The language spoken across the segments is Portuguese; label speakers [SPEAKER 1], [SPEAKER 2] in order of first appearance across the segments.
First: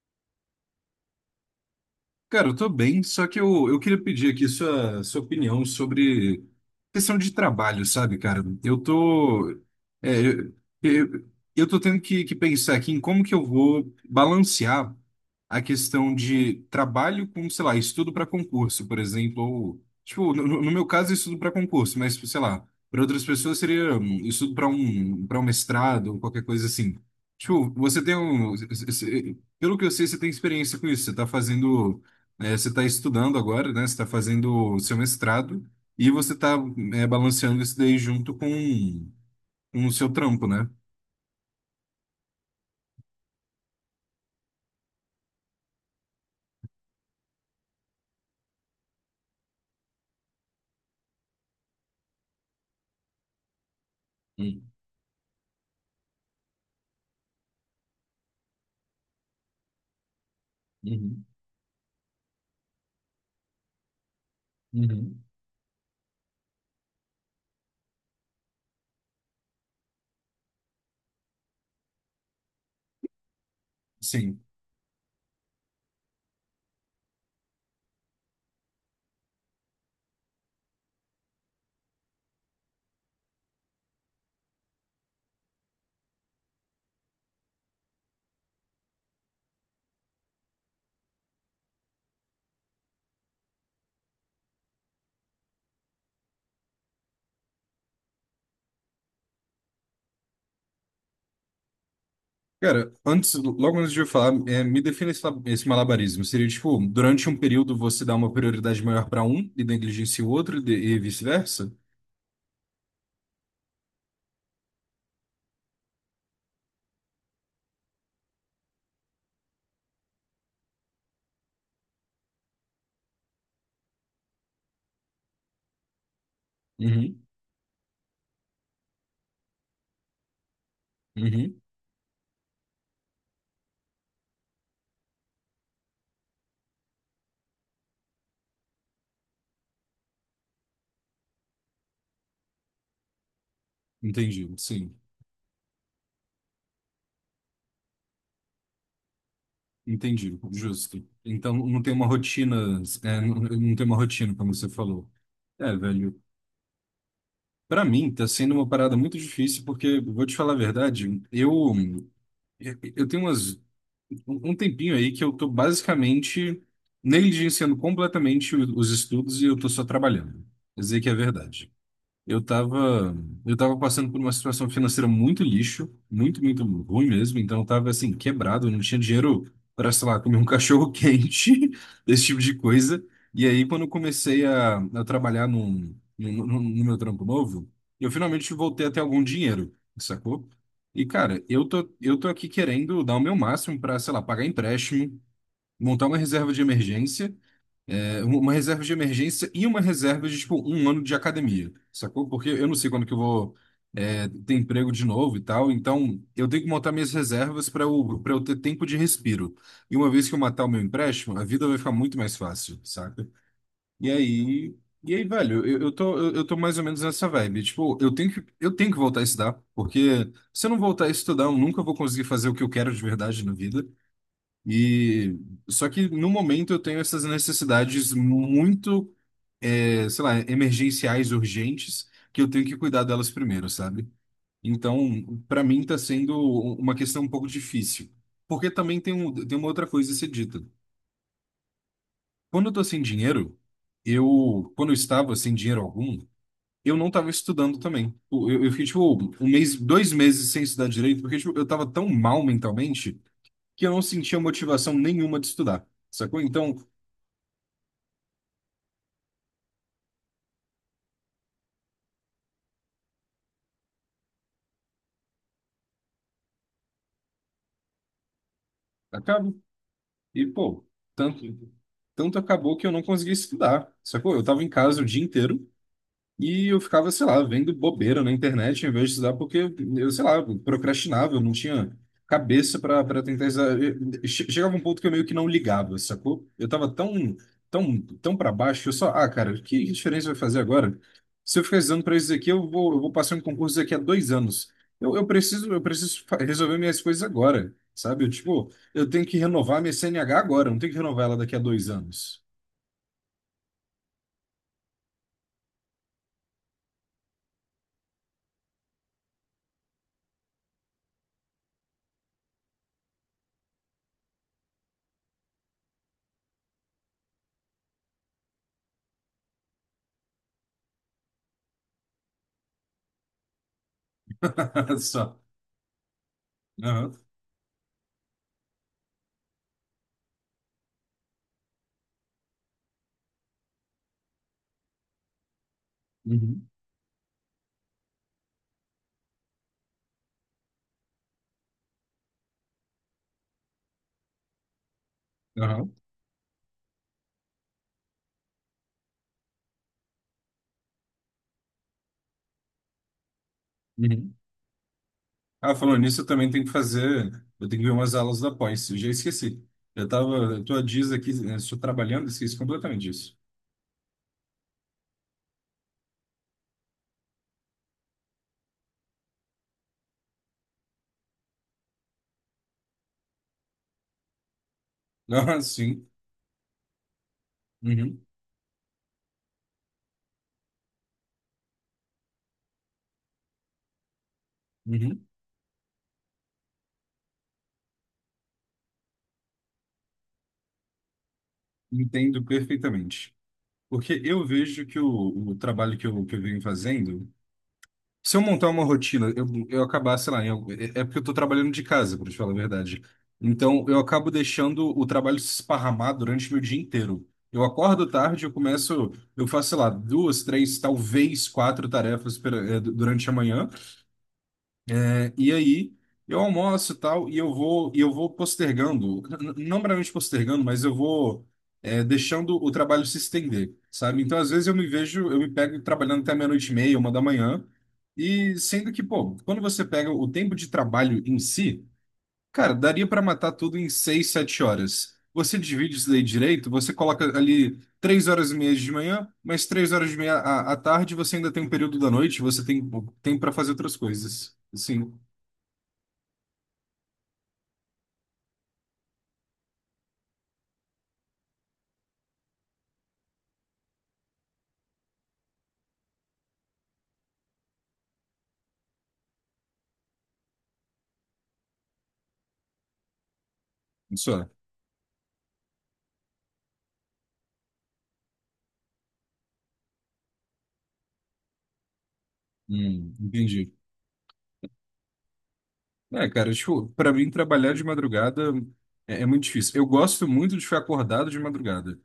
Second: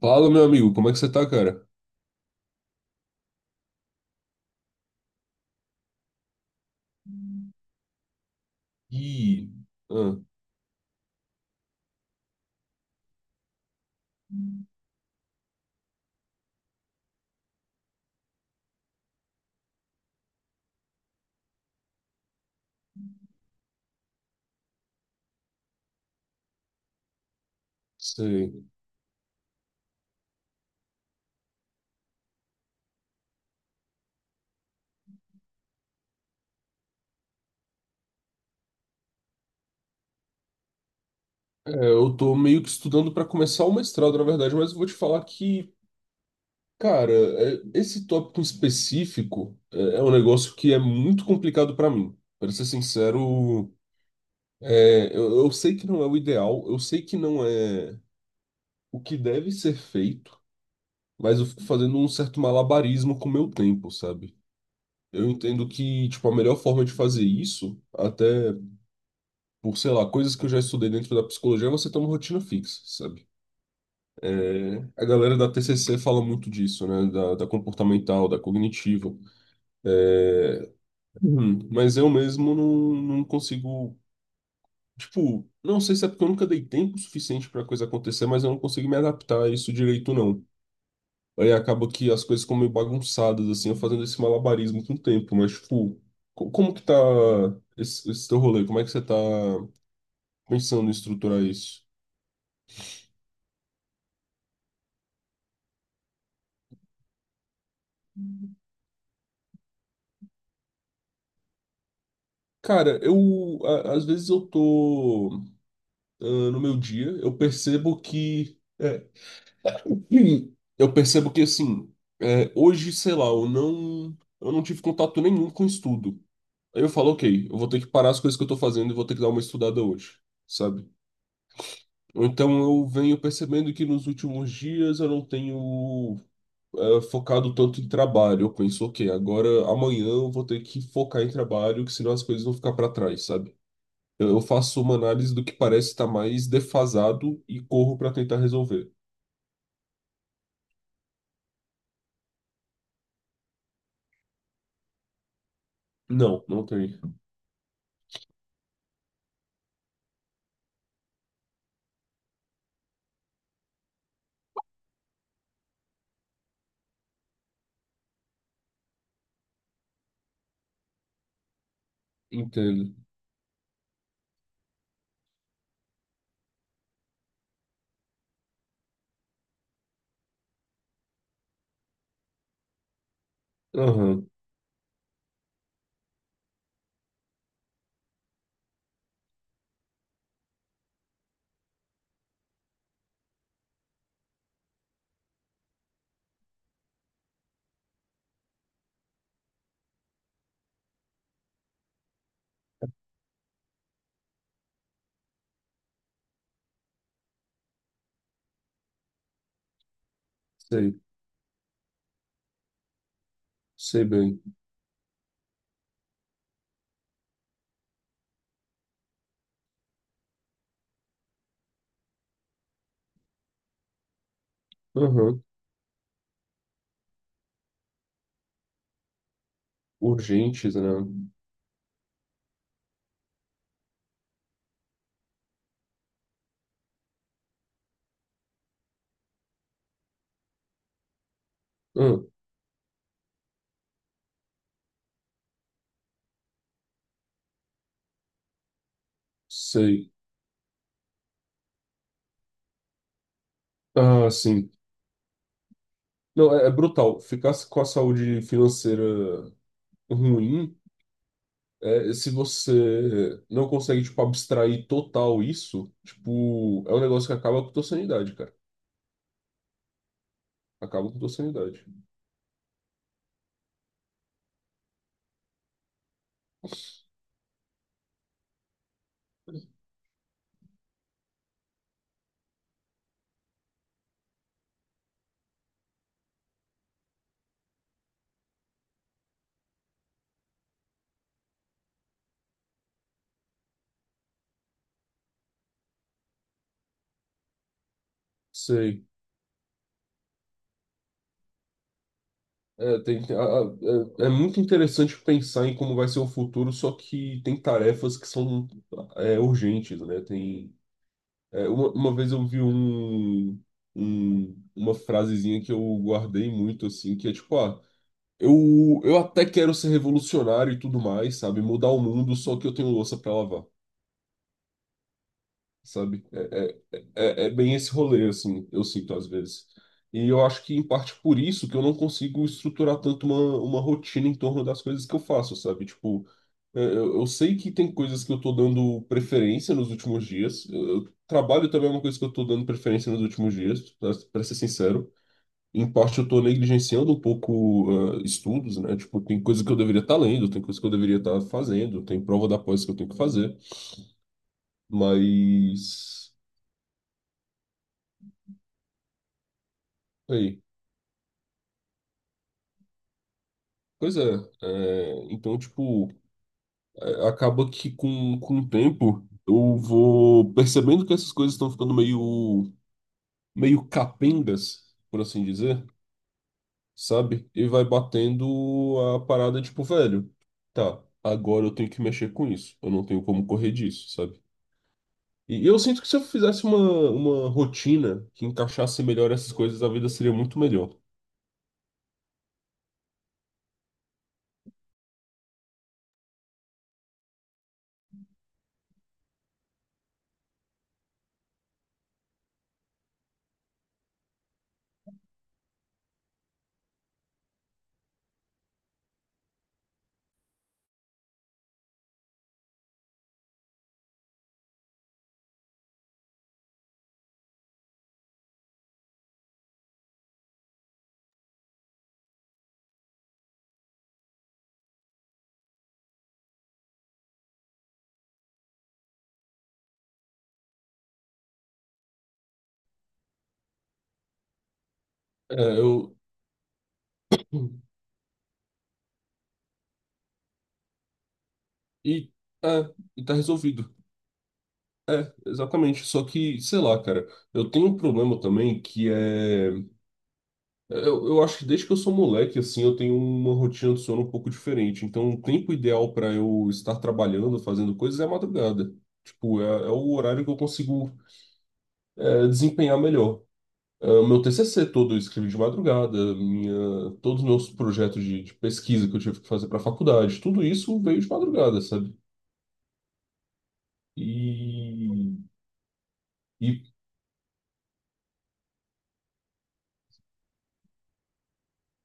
[SPEAKER 1] Fala, meu amigo, como é que você tá, cara?
[SPEAKER 2] Cara, eu tô bem, só que eu queria pedir aqui sua opinião sobre questão de trabalho, sabe, cara? Eu
[SPEAKER 1] E
[SPEAKER 2] tô,
[SPEAKER 1] Ah,
[SPEAKER 2] é, eu tô tendo que pensar aqui em como que eu vou balancear a questão de trabalho com, sei lá, estudo para concurso, por exemplo, ou, tipo, no meu caso, estudo para concurso, mas, sei lá, para outras pessoas seria estudo para para um mestrado ou qualquer coisa assim. Tipo, você tem
[SPEAKER 1] sei.
[SPEAKER 2] um, pelo que eu sei, você tem experiência com isso, você tá fazendo, você está estudando agora, né? Você está fazendo o seu mestrado e você está balanceando isso daí junto com o seu trampo, né?
[SPEAKER 1] Eu tô meio que estudando pra começar o mestrado, na verdade, mas eu vou te falar que, cara, esse tópico em específico é um negócio que é muito complicado pra mim. Pra ser sincero,
[SPEAKER 2] Hum.
[SPEAKER 1] eu sei que não é o ideal, eu sei que não é o que deve ser feito,
[SPEAKER 2] Uhum,
[SPEAKER 1] mas eu fico fazendo um certo malabarismo com o meu tempo, sabe?
[SPEAKER 2] uhum.
[SPEAKER 1] Eu entendo que, tipo, a melhor forma de fazer isso, até por, sei lá, coisas que eu já estudei dentro da psicologia, você tem uma rotina fixa, sabe?
[SPEAKER 2] Sim.
[SPEAKER 1] É, a galera da TCC fala muito disso, né? Da, da comportamental, da cognitiva. Uhum. Mas eu mesmo não consigo. Tipo, não sei se é porque eu nunca dei tempo suficiente pra coisa acontecer, mas eu não consigo me adaptar a isso direito, não. Aí acaba que as coisas ficam meio bagunçadas, assim, eu fazendo esse malabarismo com o tempo, mas, tipo, como que tá esse teu rolê? Como é que você tá pensando em estruturar isso?
[SPEAKER 2] Cara, antes, logo antes de eu falar, me defina esse, esse malabarismo. Seria tipo, durante um período você dá uma prioridade maior para um e negligencia o outro e vice-versa?
[SPEAKER 1] Cara, às vezes eu tô ah, no meu dia, eu percebo que eu percebo que assim, é, hoje, sei lá, eu não tive contato nenhum com estudo. Aí eu falo,
[SPEAKER 2] Uhum,
[SPEAKER 1] ok, eu vou ter que parar as coisas que eu tô fazendo e vou ter que dar uma estudada hoje, sabe?
[SPEAKER 2] uhum.
[SPEAKER 1] Ou então eu venho percebendo que nos últimos dias eu não tenho focado tanto em trabalho. Eu penso, ok, agora amanhã eu vou ter que focar em trabalho, que senão as coisas vão ficar pra trás, sabe? Eu
[SPEAKER 2] Entendi,
[SPEAKER 1] faço
[SPEAKER 2] sim.
[SPEAKER 1] uma análise do que parece estar mais defasado e corro para tentar resolver.
[SPEAKER 2] Entendi, justo. Então não tem uma rotina, não tem uma rotina, como você falou. É, velho.
[SPEAKER 1] Não, não tem.
[SPEAKER 2] Para mim, tá sendo uma parada muito difícil, porque, vou te falar a verdade, eu tenho umas, um tempinho aí que eu tô basicamente negligenciando completamente os estudos e eu tô só trabalhando. Dizer que é verdade. Eu
[SPEAKER 1] Entendo.
[SPEAKER 2] tava, eu tava passando por uma situação financeira muito lixo, muito, muito ruim mesmo. Então eu tava assim, quebrado, eu não tinha dinheiro para, sei lá, comer um cachorro quente, esse tipo de coisa. E aí, quando eu
[SPEAKER 1] Aham,
[SPEAKER 2] comecei a trabalhar no meu trampo novo, eu finalmente voltei a ter algum dinheiro, sacou? E, cara, eu tô aqui querendo dar o meu máximo para, sei lá, pagar empréstimo, montar uma reserva de Uma reserva de emergência e uma reserva de, tipo, um ano de academia, sacou? Porque eu não sei quando que eu vou ter emprego de novo e tal, então eu tenho que montar minhas reservas para eu ter tempo de respiro. E uma vez que eu matar o meu
[SPEAKER 1] sei.
[SPEAKER 2] empréstimo, a vida vai ficar muito mais fácil, saca?
[SPEAKER 1] Sei
[SPEAKER 2] E
[SPEAKER 1] bem.
[SPEAKER 2] aí, e aí, velho, eu tô mais ou menos nessa vibe. Tipo, eu tenho que voltar a estudar, porque se eu não voltar a estudar, eu nunca vou conseguir fazer o que eu quero de verdade na vida. E
[SPEAKER 1] Aham,
[SPEAKER 2] só que no momento eu tenho essas necessidades muito, sei lá,
[SPEAKER 1] urgentes, né?
[SPEAKER 2] emergenciais urgentes que eu tenho que cuidar delas primeiro, sabe? Então, para mim está sendo uma questão um pouco difícil. Porque também tem, um, tem uma outra coisa a ser dita.
[SPEAKER 1] Ah,
[SPEAKER 2] Quando eu tô sem dinheiro, eu, quando eu estava sem dinheiro algum, eu não estava estudando também. Eu, eu fiquei, tipo, um mês,
[SPEAKER 1] sei.
[SPEAKER 2] dois meses sem estudar direito, porque, tipo, eu estava tão mal mentalmente que eu não
[SPEAKER 1] Ah,
[SPEAKER 2] sentia
[SPEAKER 1] sim.
[SPEAKER 2] motivação nenhuma de estudar, sacou?
[SPEAKER 1] Não, é
[SPEAKER 2] Então,
[SPEAKER 1] brutal. Ficar com a saúde financeira ruim, é, se você não consegue, tipo, abstrair total isso, tipo, é um negócio que acaba com a tua sanidade, cara.
[SPEAKER 2] acaba. E, pô,
[SPEAKER 1] Acaba com a tua
[SPEAKER 2] tanto,
[SPEAKER 1] sanidade.
[SPEAKER 2] tanto acabou que eu não consegui estudar, sacou? Eu tava em casa o dia inteiro. E eu ficava, sei lá, vendo bobeira na internet em vez de estudar, porque eu, sei lá, procrastinava, eu não tinha cabeça para para tentar estudar. Chegava um ponto que eu meio que não ligava, sacou? Eu tava tão, tão, tão para baixo que eu só, ah, cara, que diferença vai fazer agora? Se eu ficar estudando para isso daqui, eu vou passar um concurso daqui a dois anos. Eu preciso, eu preciso resolver minhas coisas agora, sabe? Eu, tipo,
[SPEAKER 1] Sei.
[SPEAKER 2] eu tenho que renovar minha CNH agora, eu não tenho que renovar ela daqui a dois anos.
[SPEAKER 1] É, tem- a- a- é muito interessante pensar em como vai ser o futuro, só que tem tarefas que são urgentes, né? Tem, uma vez eu vi uma frasezinha que eu guardei muito, assim, que é tipo, ah, eu até quero ser revolucionário e tudo mais, sabe? Mudar o mundo, só que eu tenho louça pra lavar.
[SPEAKER 2] Só.
[SPEAKER 1] Sabe?
[SPEAKER 2] Aham.
[SPEAKER 1] É bem esse rolê, assim, eu sinto às vezes. E eu acho que, em parte, por isso que eu não consigo estruturar tanto uma rotina em torno das coisas que eu faço, sabe? Tipo,
[SPEAKER 2] Uhum.
[SPEAKER 1] eu sei que tem coisas que eu tô dando preferência nos últimos dias. Trabalho também é uma coisa que eu tô dando preferência nos últimos dias, pra ser sincero. Em
[SPEAKER 2] Aham.
[SPEAKER 1] parte, eu tô negligenciando um pouco, ah, estudos, né? Tipo, tem coisa que eu deveria estar lendo, tem coisa que eu deveria estar fazendo, tem prova da pós que eu tenho que fazer.
[SPEAKER 2] Uhum. Ah, falando nisso, eu
[SPEAKER 1] Mas...
[SPEAKER 2] também tenho que fazer. Eu tenho que ver umas aulas da pós. Eu já esqueci. Eu tava.
[SPEAKER 1] Ei,
[SPEAKER 2] Eu tô há dias aqui, né, estou trabalhando, esqueci completamente disso.
[SPEAKER 1] pois é, então, tipo, acaba que com o tempo eu vou percebendo que essas coisas estão ficando meio capengas, por assim
[SPEAKER 2] Ah,
[SPEAKER 1] dizer,
[SPEAKER 2] sim.
[SPEAKER 1] sabe? E vai
[SPEAKER 2] Uhum,
[SPEAKER 1] batendo a parada, tipo, velho, tá, agora eu tenho que mexer com isso, eu não tenho como correr disso, sabe?
[SPEAKER 2] uhum.
[SPEAKER 1] E eu sinto que se eu fizesse uma rotina que encaixasse melhor essas coisas, a vida seria muito melhor.
[SPEAKER 2] Entendo perfeitamente. Porque eu vejo que o trabalho que eu venho fazendo. Se eu montar uma rotina, eu acabar, sei lá, é porque eu tô trabalhando de casa, pra te falar a verdade. Então, eu acabo deixando o trabalho se esparramar durante meu dia inteiro. Eu acordo tarde, eu começo, eu faço, sei lá, duas, três, talvez quatro tarefas durante a manhã. E aí eu almoço e tal, e eu vou postergando, não meramente postergando, mas eu vou deixando o trabalho se estender, sabe? Então, às vezes eu me vejo, eu me pego trabalhando até meia-noite e meia, uma da manhã, e sendo que, pô, quando você pega o tempo de trabalho em si, cara, daria para matar tudo em seis, sete horas.
[SPEAKER 1] É,
[SPEAKER 2] Você divide isso
[SPEAKER 1] eu.
[SPEAKER 2] daí direito, você coloca ali três horas e meia de manhã, mais três horas e meia à tarde, você ainda tem um período da
[SPEAKER 1] E,
[SPEAKER 2] noite, você tem
[SPEAKER 1] é,
[SPEAKER 2] pô,
[SPEAKER 1] e tá
[SPEAKER 2] tempo para fazer
[SPEAKER 1] resolvido.
[SPEAKER 2] outras coisas. Assim,
[SPEAKER 1] Exatamente, só que, sei lá, cara, eu tenho um problema também que é. Eu acho que desde que eu sou moleque, assim, eu tenho uma rotina de sono um pouco diferente. Então, o tempo ideal para eu estar trabalhando, fazendo coisas é a madrugada. Tipo, é o horário que eu consigo, é, desempenhar melhor. É, o
[SPEAKER 2] Isso
[SPEAKER 1] meu
[SPEAKER 2] é.
[SPEAKER 1] TCC todo eu escrevi de madrugada, minha, todos os meus projetos de pesquisa que eu tive que fazer para faculdade, tudo isso veio de madrugada, sabe?
[SPEAKER 2] Entendi.
[SPEAKER 1] E.
[SPEAKER 2] É, cara, tipo,
[SPEAKER 1] E.
[SPEAKER 2] pra mim trabalhar de madrugada, é muito difícil. Eu gosto muito de ficar acordado de madrugada,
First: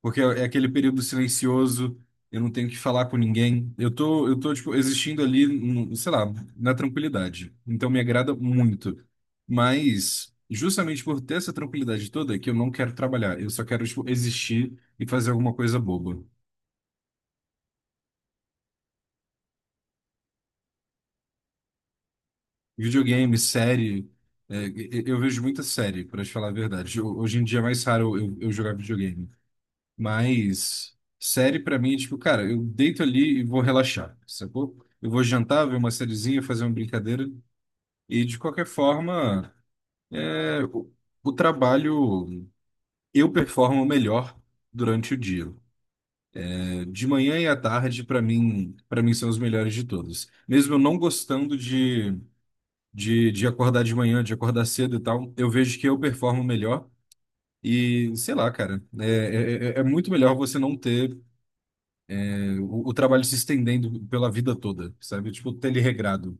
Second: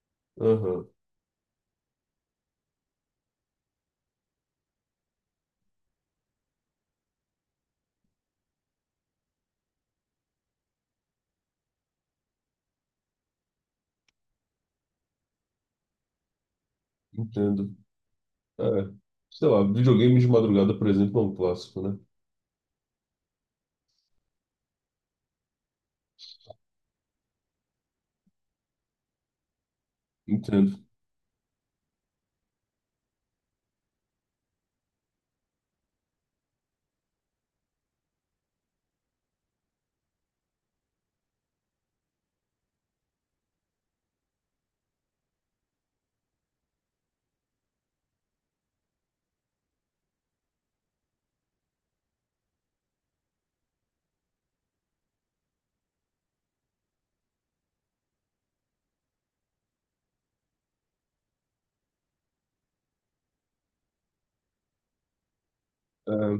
[SPEAKER 2] porque é aquele
[SPEAKER 1] Aham,
[SPEAKER 2] período silencioso, eu não tenho que falar com ninguém. Eu tô, tipo, existindo ali, sei lá, na tranquilidade. Então me agrada muito. Mas, justamente por ter essa tranquilidade toda, é que eu não quero trabalhar. Eu só quero, tipo, existir e fazer alguma coisa boba.
[SPEAKER 1] entendo. É, sei lá, videogame de madrugada, por exemplo, é um clássico, né?
[SPEAKER 2] Videogame, série. Eu vejo muita série, para te falar a verdade. Hoje em dia é mais raro eu jogar videogame.
[SPEAKER 1] Entendo.
[SPEAKER 2] Mas série para mim é tipo, cara, eu deito ali e vou relaxar, sacou? Eu vou jantar, ver uma sériezinha, fazer uma brincadeira. E de qualquer forma, é, o, o trabalho eu performo melhor durante o dia. É, de manhã e à tarde, para mim são os melhores de todos. Mesmo eu não gostando de acordar de manhã, de acordar cedo e tal, eu vejo que eu performo melhor. E sei lá, cara, é muito melhor você não ter o trabalho se estendendo pela vida toda, sabe? Tipo, ter ele regrado.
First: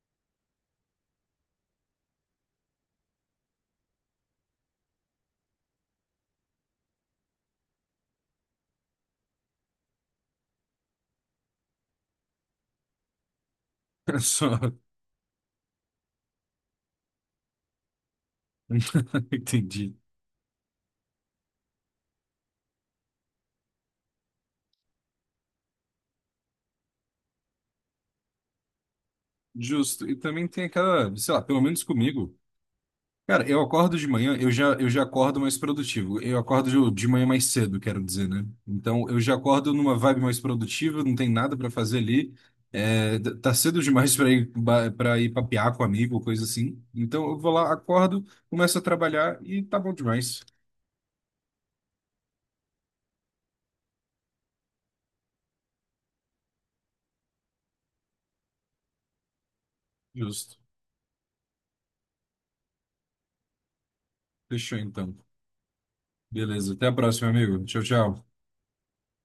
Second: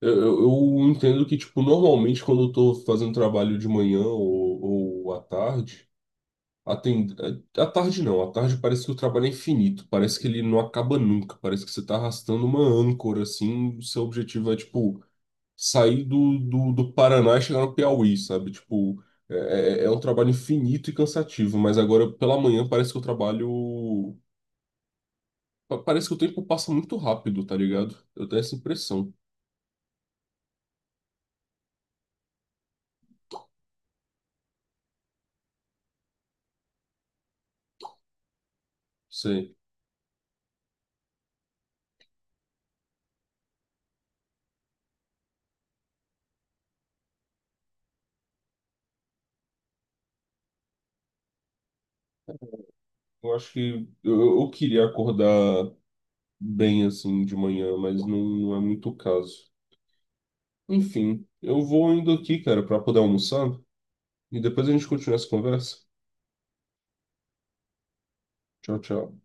[SPEAKER 1] Eu entendo que, tipo, normalmente quando eu tô fazendo trabalho de manhã ou à tarde, a ten- à tarde não, à tarde parece que o trabalho é infinito, parece que ele não acaba nunca, parece que você tá arrastando uma âncora, assim, o seu
[SPEAKER 2] Só,
[SPEAKER 1] objetivo é, tipo, sair do Paraná e chegar no Piauí, sabe? Tipo, é
[SPEAKER 2] entendi.
[SPEAKER 1] um trabalho infinito e cansativo, mas agora pela manhã parece que o trabalho parece que o tempo passa muito rápido, tá ligado? Eu tenho essa impressão.
[SPEAKER 2] Justo. E também tem aquela, sei lá, pelo menos comigo. Cara, eu acordo de manhã, eu já acordo mais produtivo. Eu acordo de manhã mais cedo, quero dizer, né? Então, eu já
[SPEAKER 1] Sei.
[SPEAKER 2] acordo numa vibe mais produtiva, não tem nada pra fazer ali. É, tá cedo demais pra ir para ir papear com amigo, coisa assim. Então, eu vou lá, acordo, começo a trabalhar e tá bom demais.
[SPEAKER 1] Eu acho que eu queria acordar bem assim de manhã, mas não é muito o caso.
[SPEAKER 2] Justo.
[SPEAKER 1] Enfim, eu vou indo aqui, cara, pra poder almoçar e depois a
[SPEAKER 2] Fechou
[SPEAKER 1] gente continua
[SPEAKER 2] então.
[SPEAKER 1] essa conversa.
[SPEAKER 2] Beleza, até a próxima, amigo. Tchau, tchau.
[SPEAKER 1] Tchau, tchau.